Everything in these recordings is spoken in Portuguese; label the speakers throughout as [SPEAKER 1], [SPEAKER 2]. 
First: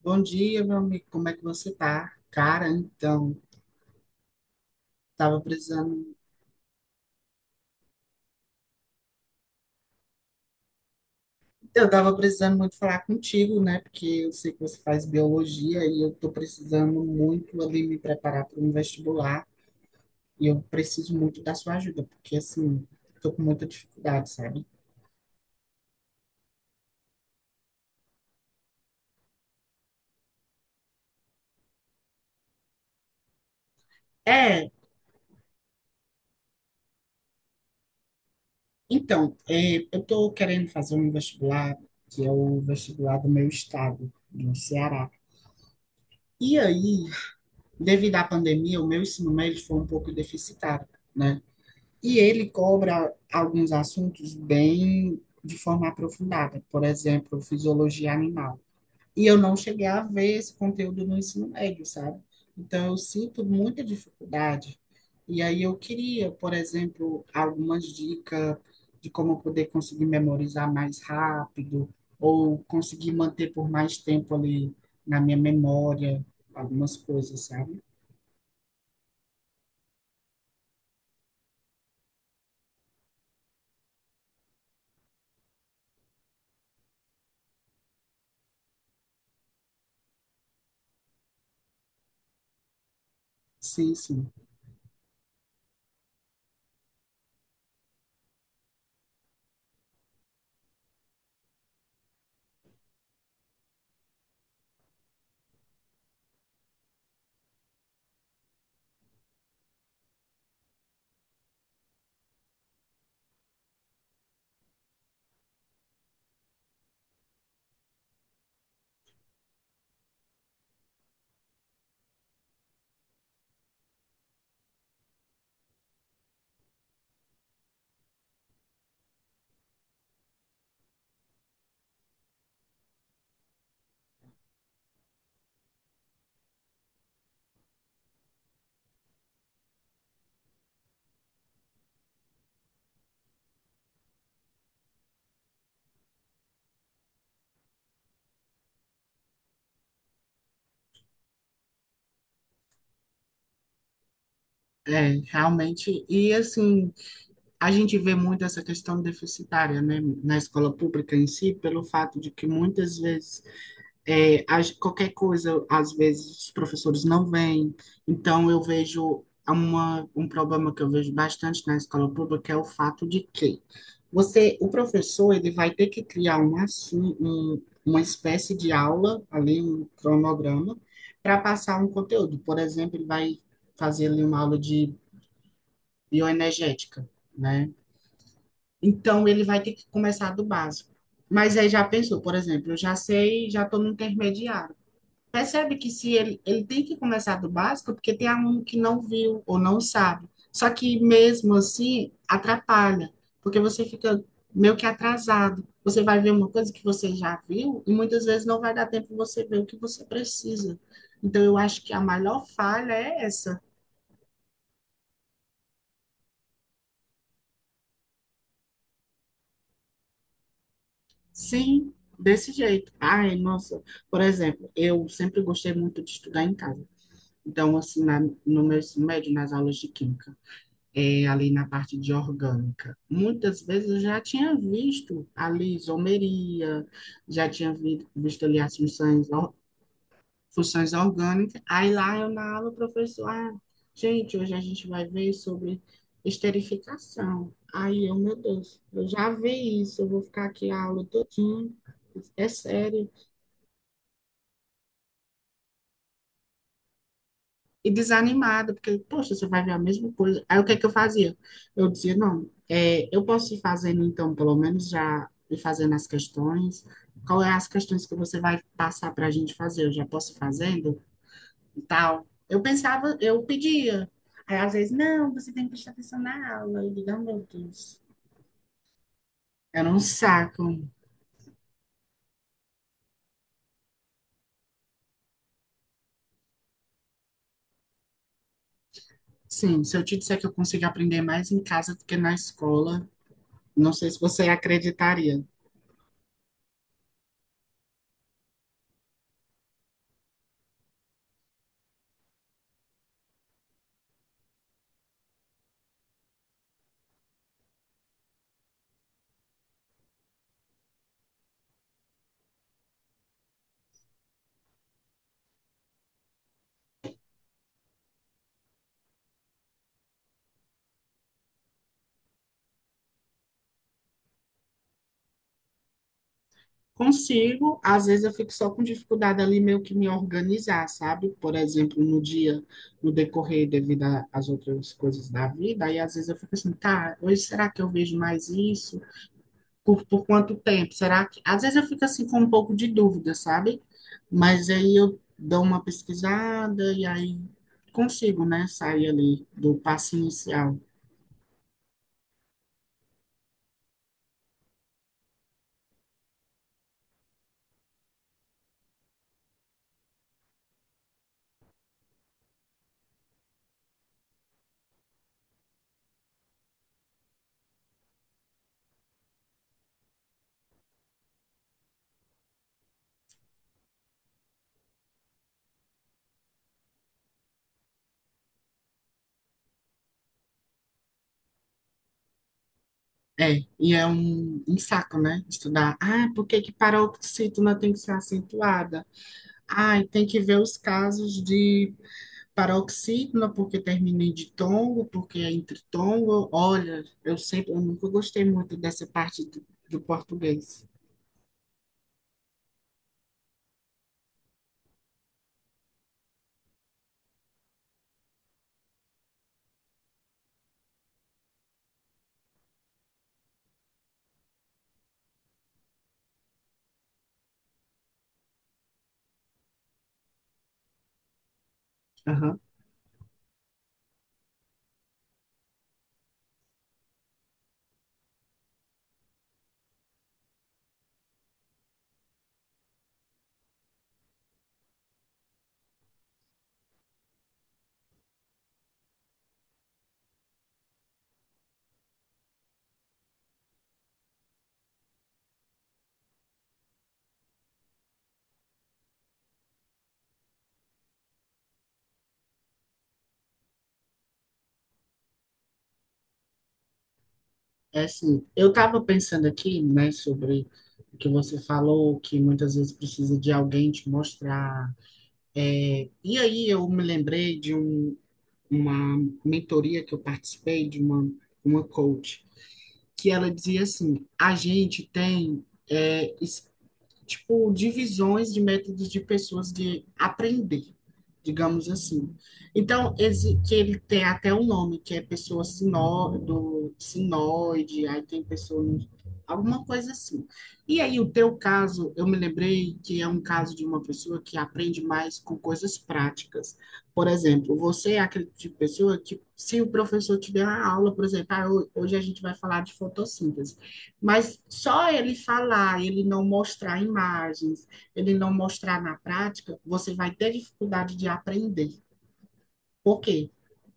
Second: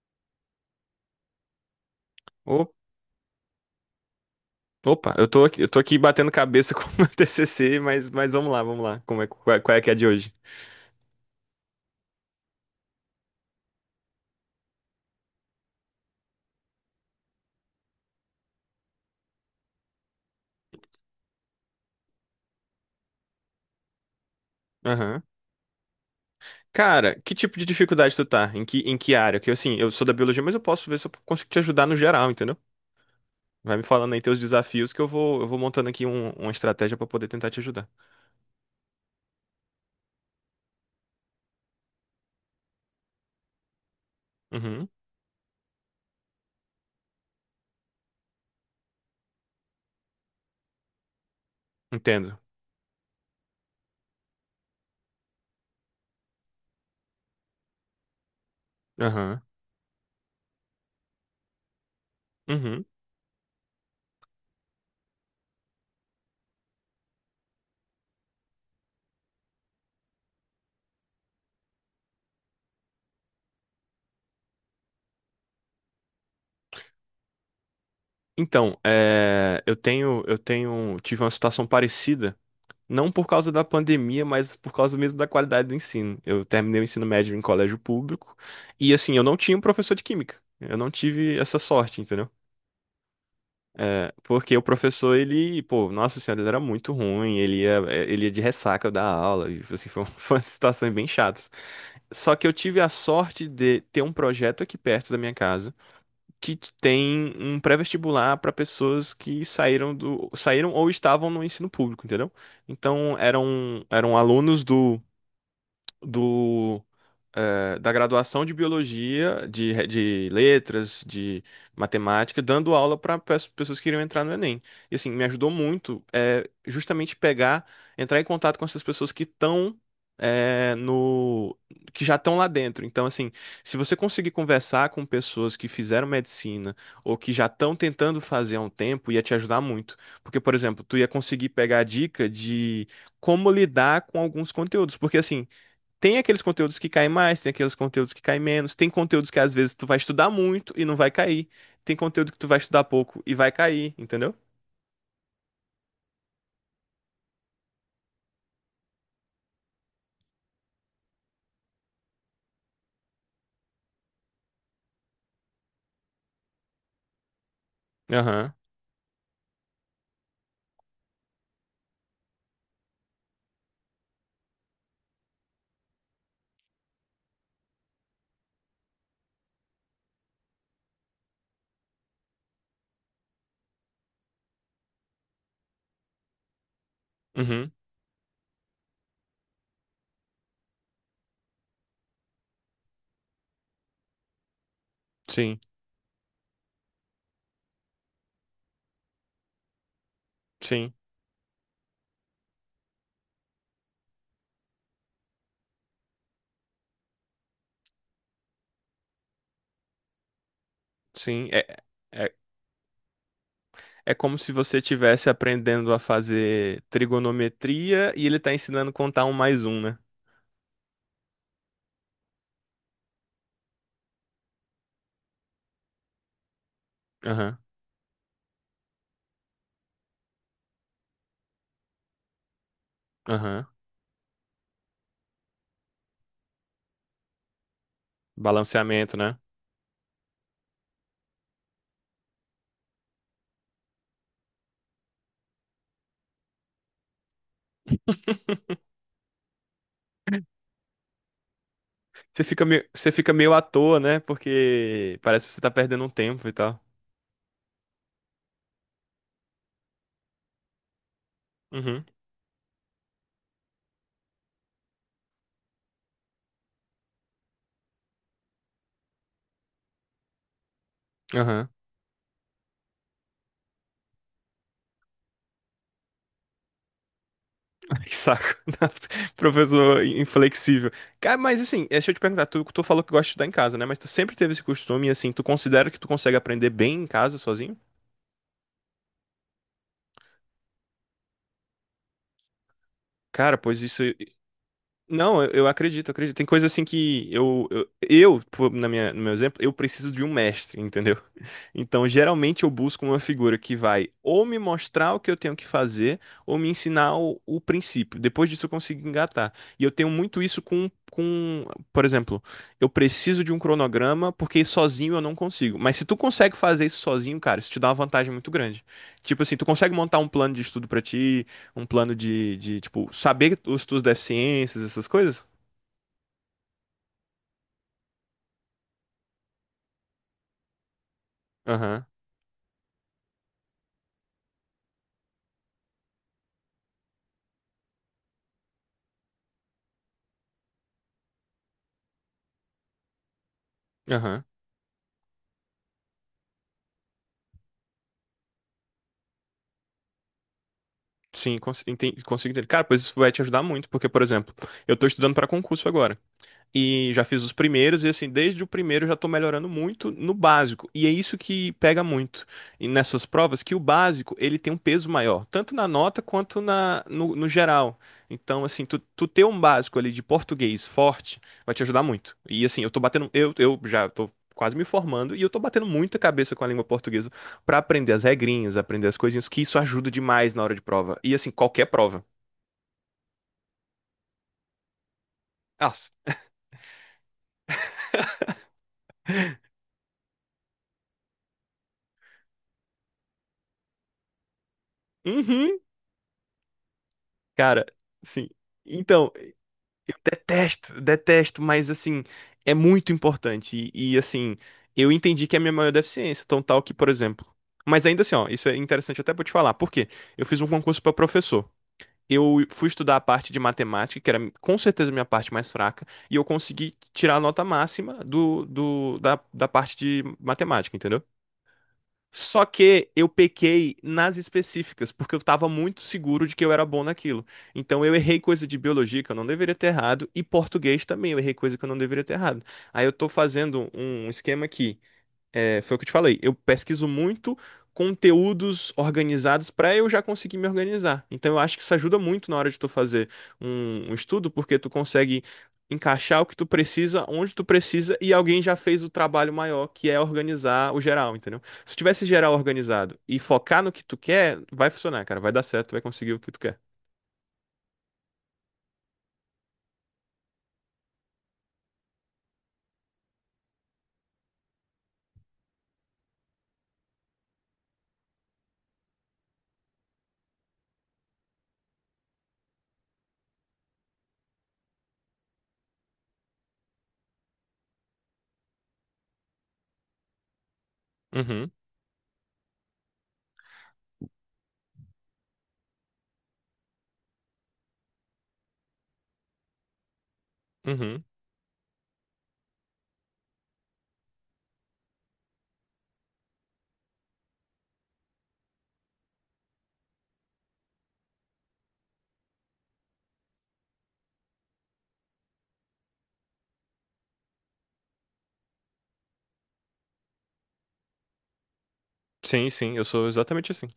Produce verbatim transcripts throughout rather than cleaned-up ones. [SPEAKER 1] Bom dia, meu amigo. Como é que você tá? Cara,
[SPEAKER 2] Ô,
[SPEAKER 1] então,
[SPEAKER 2] opa, eu
[SPEAKER 1] tava
[SPEAKER 2] tô aqui, eu tô aqui
[SPEAKER 1] precisando,
[SPEAKER 2] batendo cabeça com o meu T C C, mas, mas vamos lá, vamos lá. Como é, qual, é qual é que é a de hoje?
[SPEAKER 1] eu tava precisando muito falar contigo, né? Porque eu sei que você faz biologia e eu tô precisando muito ali me preparar para um vestibular e eu preciso muito da sua ajuda, porque assim, tô com muita dificuldade, sabe?
[SPEAKER 2] Aham. Cara, que tipo de dificuldade tu tá? Em que, em que área? Que assim, eu sou da biologia, mas eu posso ver se eu consigo te ajudar no geral, entendeu? Vai me falando aí teus
[SPEAKER 1] É,
[SPEAKER 2] desafios que eu vou, eu vou montando aqui um- uma estratégia pra poder tentar te ajudar.
[SPEAKER 1] então, é, eu tô querendo fazer um vestibular que é o vestibular do meu estado, do
[SPEAKER 2] Uhum,
[SPEAKER 1] Ceará. E aí, devido à pandemia, o meu ensino médio foi um pouco deficitário, né? E
[SPEAKER 2] entendo.
[SPEAKER 1] ele cobra alguns assuntos bem de forma aprofundada, por exemplo, fisiologia animal. E eu
[SPEAKER 2] Aham.
[SPEAKER 1] não cheguei a ver esse conteúdo no ensino médio, sabe?
[SPEAKER 2] Uhum.
[SPEAKER 1] Então eu sinto muita dificuldade. E aí eu queria, por exemplo, algumas dicas de como eu poder conseguir memorizar mais rápido ou conseguir manter por mais tempo ali na minha memória algumas coisas, sabe?
[SPEAKER 2] Então, é, eu tenho, eu tenho, tive uma situação parecida. Não por causa da pandemia, mas por causa mesmo da qualidade do ensino. Eu terminei o ensino médio em colégio público e, assim, eu não tinha um professor de química. Eu não tive essa sorte, entendeu?
[SPEAKER 1] Sim,
[SPEAKER 2] É,
[SPEAKER 1] sim.
[SPEAKER 2] porque o professor, ele, pô, nossa senhora, ele era muito ruim, ele ia, é, ele ia de ressaca da aula, e, assim, foi, um- foram situações bem chatas. Só que eu tive a sorte de ter um projeto aqui perto da minha casa que tem um pré-vestibular para pessoas que saíram do, saíram ou estavam no ensino público, entendeu? Então eram eram alunos do do eh, da graduação de biologia, de, re- de letras, de matemática, dando aula para pessoas que queriam entrar no Enem. E assim, me ajudou muito, é, justamente pegar, entrar em contato com essas pessoas que estão eh, no que já estão lá dentro. Então, assim, se você conseguir conversar com pessoas que fizeram medicina ou que já estão tentando fazer há um tempo, ia te ajudar muito. Porque, por exemplo, tu ia conseguir pegar a dica de como lidar com alguns conteúdos. Porque assim, tem aqueles conteúdos que caem mais, tem aqueles conteúdos que caem menos, tem conteúdos que às vezes tu vai estudar muito e não vai cair, tem conteúdo que tu vai estudar pouco e vai cair, entendeu?
[SPEAKER 1] É, realmente. E assim, a gente vê muito essa questão deficitária, né, na escola pública em si, pelo fato de que muitas vezes é, as- qualquer coisa, às vezes os professores não vêm. Então
[SPEAKER 2] Aham,
[SPEAKER 1] eu vejo uma, um problema que eu vejo bastante na escola pública é o fato de que você, o professor, ele vai ter que criar uma assu- um, uma espécie de aula, ali um cronograma, para passar um conteúdo. Por exemplo, ele vai fazer ali uma aula de bioenergética,
[SPEAKER 2] uhum,
[SPEAKER 1] né? Então, ele vai ter que começar do básico. Mas aí já pensou, por exemplo, eu já sei, já estou no intermediário.
[SPEAKER 2] sim,
[SPEAKER 1] Percebe que se ele, ele tem que começar do básico, porque tem aluno que não viu ou não sabe. Só
[SPEAKER 2] sim,
[SPEAKER 1] que mesmo assim, atrapalha, porque você fica meio que atrasado. Você vai ver uma coisa que você já viu e muitas vezes não vai dar tempo de você ver o que você precisa. Então,
[SPEAKER 2] sim.
[SPEAKER 1] eu
[SPEAKER 2] É,
[SPEAKER 1] acho que a
[SPEAKER 2] é,
[SPEAKER 1] maior falha é essa.
[SPEAKER 2] é como se você estivesse aprendendo a fazer trigonometria e ele tá ensinando a contar um mais um, né?
[SPEAKER 1] Sim, desse jeito. Ai, nossa, por exemplo, eu sempre gostei muito de estudar em casa.
[SPEAKER 2] Aham,
[SPEAKER 1] Então, assim, na, no meu ensino médio, nas aulas de química, é, ali na parte de orgânica, muitas
[SPEAKER 2] aham.
[SPEAKER 1] vezes eu já tinha visto ali isomeria, já tinha vi- visto ali as
[SPEAKER 2] Balanceamento,
[SPEAKER 1] funções
[SPEAKER 2] né?
[SPEAKER 1] funções orgânicas. Aí lá eu na aula, o professor, ah, gente, hoje a gente vai ver sobre esterificação. Aí eu, meu Deus, eu já vi isso, eu vou ficar aqui a aula todinha,
[SPEAKER 2] Você
[SPEAKER 1] é
[SPEAKER 2] fica meio,
[SPEAKER 1] sério.
[SPEAKER 2] você fica meio à toa, né? Porque parece que você tá perdendo um tempo e tal.
[SPEAKER 1] E desanimada, porque, poxa, você vai ver a mesma coisa. Aí o que é que eu fazia? Eu
[SPEAKER 2] Uhum,
[SPEAKER 1] dizia, não, é, eu posso ir fazendo, então, pelo menos já ir fazendo as questões. Qual é as questões que você vai passar para a gente fazer? Eu já posso ir fazendo?
[SPEAKER 2] aham.
[SPEAKER 1] E tal. Eu pensava, eu pedia. Aí às vezes, não, você tem que prestar atenção na aula. E digo, "Ah, meu Deus.
[SPEAKER 2] Que saco,
[SPEAKER 1] Era um
[SPEAKER 2] professor
[SPEAKER 1] saco.
[SPEAKER 2] inflexível. Cara, mas assim, é, deixa eu te perguntar, tu, tu falou que gosta de estudar em casa, né? Mas tu sempre teve esse costume, assim, tu considera que tu consegue aprender bem em casa sozinho?
[SPEAKER 1] Sim, se eu te disser que eu consigo aprender mais em casa do que na escola,
[SPEAKER 2] Cara, pois
[SPEAKER 1] não
[SPEAKER 2] isso.
[SPEAKER 1] sei se você
[SPEAKER 2] Não,
[SPEAKER 1] acreditaria.
[SPEAKER 2] eu, eu acredito, eu acredito. Tem coisa assim que eu, eu, eu, pô, na minha, no meu exemplo, eu preciso de um mestre, entendeu? Então, geralmente eu busco uma figura que vai ou me mostrar o que eu tenho que fazer, ou me ensinar o, o princípio. Depois disso eu consigo engatar. E eu tenho muito isso com, com, por exemplo, eu preciso de um cronograma porque sozinho eu não consigo. Mas se tu consegue fazer isso sozinho, cara, isso te dá uma vantagem muito grande. Tipo assim, tu consegue montar um plano de estudo pra ti, um plano de, de, tipo, saber os tuas deficiências, essas coisas?
[SPEAKER 1] Consigo, às vezes eu fico só com dificuldade ali meio que me organizar, sabe? Por exemplo,
[SPEAKER 2] Aham,
[SPEAKER 1] no dia, no decorrer devido a- às outras coisas da vida, aí às vezes eu fico assim, tá, hoje será que eu vejo mais isso? Por, por quanto tempo? Será que. Às vezes eu fico assim com um pouco de dúvida, sabe?
[SPEAKER 2] aham.
[SPEAKER 1] Mas aí eu dou uma pesquisada e aí consigo, né? Sair ali do passo inicial.
[SPEAKER 2] Sim, cons enten- consigo entender. Cara, pois isso vai te ajudar muito, porque, por exemplo, eu tô estudando pra concurso agora. E já fiz os primeiros, e assim, desde o primeiro eu já tô melhorando muito no básico. E é isso que pega muito e nessas provas, que o básico, ele tem um peso maior, tanto na nota quanto na, no, no geral. Então, assim, tu, tu ter um básico ali de português forte vai te ajudar muito. E assim, eu tô batendo, eu, eu já tô quase me formando e eu tô batendo muita cabeça com a língua portuguesa pra aprender as regrinhas, aprender as coisinhas, que isso ajuda demais na hora de prova. E assim, qualquer prova.
[SPEAKER 1] É, e é um, um saco, né?
[SPEAKER 2] Ah,
[SPEAKER 1] Estudar. Ah, por que que paroxítona tem que ser acentuada? Ah, e tem que ver os casos de paroxítona, porque termina em ditongo, porque é
[SPEAKER 2] uhum,
[SPEAKER 1] entre tongo. Olha, eu sempre, eu
[SPEAKER 2] cara,
[SPEAKER 1] nunca gostei
[SPEAKER 2] sim.
[SPEAKER 1] muito dessa
[SPEAKER 2] Então,
[SPEAKER 1] parte do, do
[SPEAKER 2] eu
[SPEAKER 1] português.
[SPEAKER 2] detesto, detesto, mas assim, é muito importante. E, e, assim, eu entendi que é a minha maior deficiência, tão tal que, por exemplo. Mas ainda assim, ó, isso é interessante até pra eu te falar. Por quê? Eu fiz um concurso pra professor. Eu fui estudar a parte de matemática, que era com certeza a minha parte mais fraca, e eu consegui tirar a nota máxima do, do, da, da parte de matemática, entendeu?
[SPEAKER 1] Aham.
[SPEAKER 2] Só que eu pequei nas específicas, porque eu estava muito seguro de que eu era bom naquilo. Então eu errei coisa de biologia que eu não deveria ter errado, e português também eu errei coisa que eu não deveria ter errado. Aí eu tô fazendo um esquema aqui, é, foi o que eu te falei. Eu pesquiso muito conteúdos organizados para eu já conseguir me organizar. Então, eu acho que isso ajuda muito na hora de tu fazer um, um estudo, porque tu consegue encaixar o que tu precisa, onde tu precisa, e alguém já fez o trabalho maior, que é organizar o geral, entendeu? Se tivesse geral organizado e focar no que tu quer, vai funcionar, cara. Vai dar certo, vai conseguir o que tu quer.
[SPEAKER 1] É assim, eu estava pensando aqui, né, sobre o que você falou, que muitas vezes precisa de alguém te mostrar. E aí eu me lembrei de um, uma mentoria que eu participei de uma, uma coach, que ela dizia assim: a gente tem é, tipo, divisões de métodos de pessoas de aprender,
[SPEAKER 2] Uhum,
[SPEAKER 1] digamos assim. Então, esse, que ele tem até um nome, que é pessoa sinó, do sinoide, aí tem pessoa, alguma coisa assim. E aí,
[SPEAKER 2] uhum.
[SPEAKER 1] o teu caso, eu me lembrei que é um caso de uma pessoa que aprende mais com coisas práticas. Por exemplo, você é aquele tipo de pessoa que, se o professor tiver uma aula, por exemplo, ah, ho- hoje a gente vai falar de fotossíntese. Mas só ele falar, ele não mostrar imagens, ele não mostrar na prática, você vai ter dificuldade de aprender.
[SPEAKER 2] Sim, sim, eu
[SPEAKER 1] Por
[SPEAKER 2] sou
[SPEAKER 1] quê?
[SPEAKER 2] exatamente assim.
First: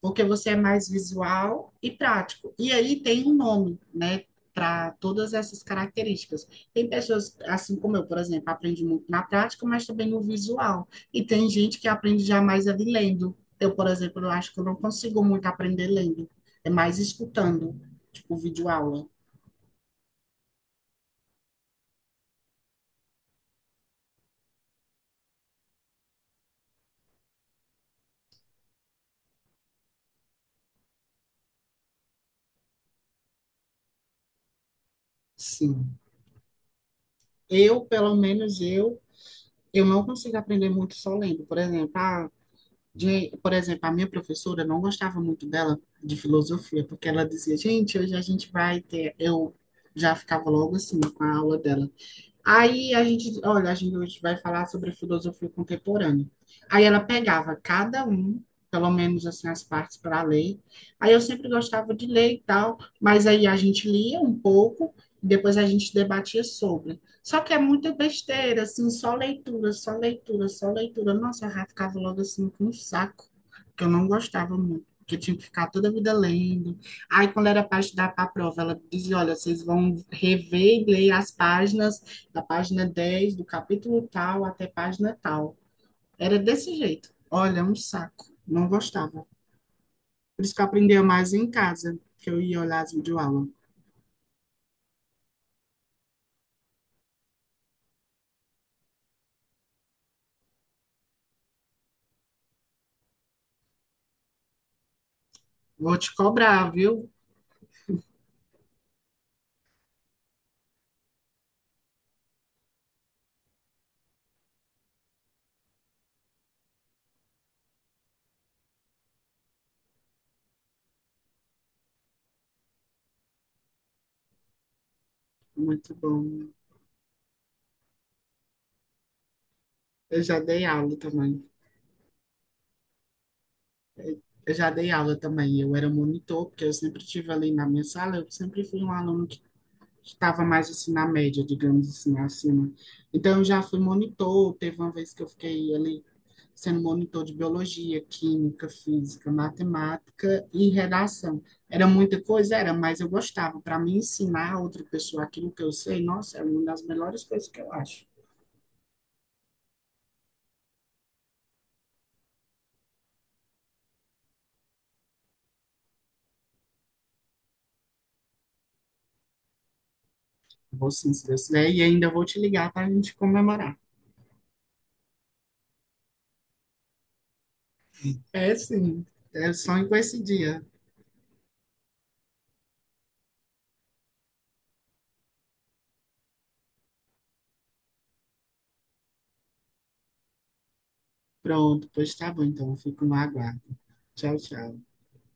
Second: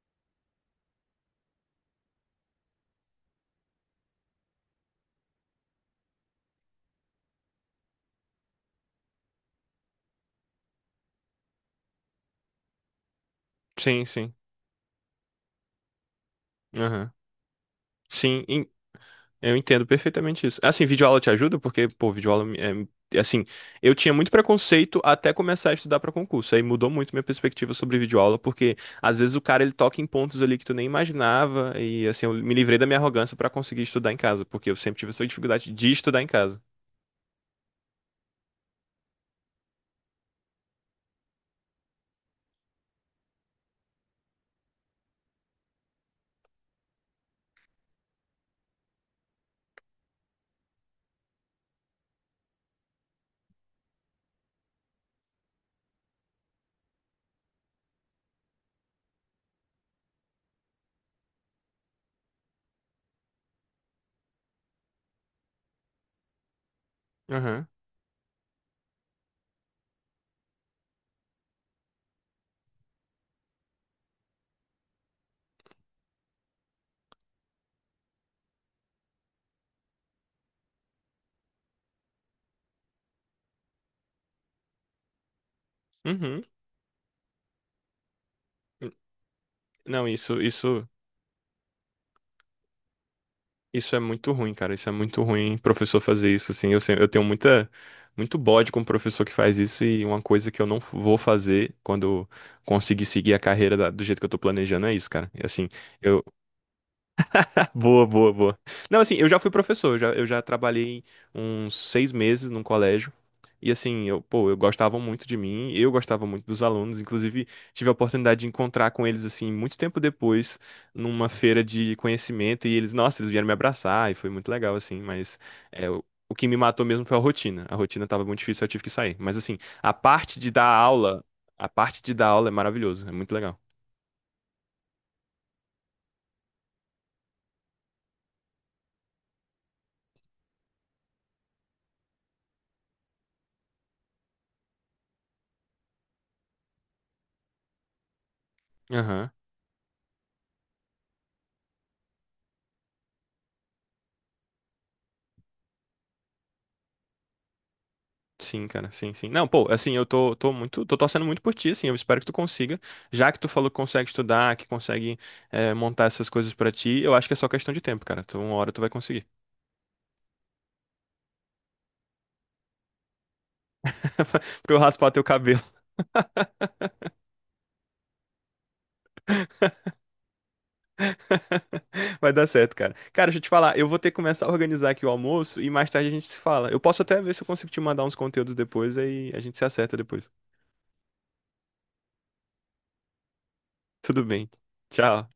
[SPEAKER 1] Porque você é mais visual e prático. E aí tem um nome, né, para todas essas características. Tem pessoas, assim como eu, por exemplo, aprende muito na prática, mas também no visual. E tem gente que aprende jamais ali lendo. Eu, por
[SPEAKER 2] Sim,
[SPEAKER 1] exemplo, eu
[SPEAKER 2] sim.
[SPEAKER 1] acho que eu não consigo muito aprender lendo, é mais
[SPEAKER 2] Aham.
[SPEAKER 1] escutando, tipo
[SPEAKER 2] Sim, in-
[SPEAKER 1] vídeo aula.
[SPEAKER 2] eu entendo perfeitamente isso. Assim, videoaula te ajuda? Porque, pô, videoaula, me- é, é, assim, eu tinha muito preconceito até começar a estudar para concurso. Aí mudou muito minha perspectiva sobre videoaula, porque às vezes o cara ele toca em pontos ali que tu nem imaginava. E, assim, eu me livrei da minha arrogância para conseguir estudar em casa, porque eu sempre tive essa dificuldade de
[SPEAKER 1] Sim.
[SPEAKER 2] estudar em casa.
[SPEAKER 1] Eu, pelo menos eu, eu, não consigo aprender muito só lendo. Por exemplo, a, de- por exemplo, a minha professora eu não gostava muito dela de filosofia, porque ela dizia, gente, hoje a gente vai ter. Eu já ficava logo assim com a aula dela. Aí a gente, olha, a gente hoje vai falar sobre filosofia contemporânea. Aí ela pegava cada um, pelo menos assim, as partes para ler. Aí eu sempre gostava de ler e tal, mas aí a gente lia um pouco e depois a gente debatia sobre. Só que é
[SPEAKER 2] Aham.
[SPEAKER 1] muita besteira, assim, só leitura, só leitura, só leitura. Nossa, eu já ficava logo assim com um saco, que eu não gostava muito. Porque eu tinha que ficar toda a vida lendo. Aí, quando era para estudar para a prova, ela dizia: Olha, vocês vão rever e ler as páginas da página dez do capítulo tal até página tal. Era
[SPEAKER 2] Uhum.
[SPEAKER 1] desse jeito. Olha, um saco. Não gostava.
[SPEAKER 2] Não, isso,
[SPEAKER 1] Por isso que eu
[SPEAKER 2] isso.
[SPEAKER 1] aprendia mais em casa, que eu ia olhar as videoaulas.
[SPEAKER 2] Isso é muito ruim, cara. Isso é muito ruim, professor fazer isso, assim. Eu, sempre, eu tenho muita, muito bode com o professor que faz isso e uma coisa que eu não vou fazer quando conseguir seguir a carreira da- do jeito que eu tô planejando é isso, cara. E, assim,
[SPEAKER 1] Vou te
[SPEAKER 2] eu,
[SPEAKER 1] cobrar, viu?
[SPEAKER 2] boa, boa, boa. Não, assim, eu já fui professor, eu já, eu já trabalhei uns seis meses num colégio. E assim, eu, pô, eu gostava muito de mim, eu gostava muito dos alunos, inclusive tive a oportunidade de encontrar com eles, assim, muito tempo depois, numa feira de conhecimento, e eles, nossa, eles vieram me abraçar, e foi muito legal, assim, mas é,
[SPEAKER 1] Muito
[SPEAKER 2] o, o que
[SPEAKER 1] bom.
[SPEAKER 2] me matou mesmo foi a rotina. A rotina tava muito difícil, eu tive que sair. Mas assim, a
[SPEAKER 1] Eu já
[SPEAKER 2] parte de dar
[SPEAKER 1] dei aula
[SPEAKER 2] aula,
[SPEAKER 1] também.
[SPEAKER 2] a parte de dar aula é maravilhoso, é muito legal.
[SPEAKER 1] Eu já dei aula também. Eu era monitor, porque eu sempre estive ali na minha sala. Eu sempre fui um aluno estava mais assim na média, digamos assim, acima. Então eu já fui monitor, teve uma vez que eu fiquei ali sendo monitor de biologia, química,
[SPEAKER 2] Aham.
[SPEAKER 1] física, matemática e redação. Era muita coisa, era, mas eu gostava. Para mim ensinar a outra pessoa aquilo que eu sei, nossa, é uma das melhores coisas que eu acho.
[SPEAKER 2] Sim, cara, sim, sim. Não, pô, assim, eu tô, tô muito, tô torcendo muito por ti, assim, eu espero que tu consiga, já que tu falou que consegue estudar, que consegue eh, montar essas coisas pra ti, eu acho que é só questão de tempo, cara, tu, uma hora tu vai conseguir,
[SPEAKER 1] Vou sim, se Deus quiser, e ainda vou te ligar para a gente comemorar.
[SPEAKER 2] pra eu raspar teu cabelo,
[SPEAKER 1] É sim, eu sonho com esse dia.
[SPEAKER 2] vai dar certo, cara. Cara, deixa eu te falar, eu vou ter que começar a organizar aqui o almoço e mais tarde a gente se fala, eu posso até ver se eu consigo te mandar uns conteúdos depois, aí a gente se acerta depois.
[SPEAKER 1] Pronto, pois tá bom, então eu fico no aguardo.
[SPEAKER 2] Tudo
[SPEAKER 1] Tchau,
[SPEAKER 2] bem,
[SPEAKER 1] tchau.
[SPEAKER 2] tchau.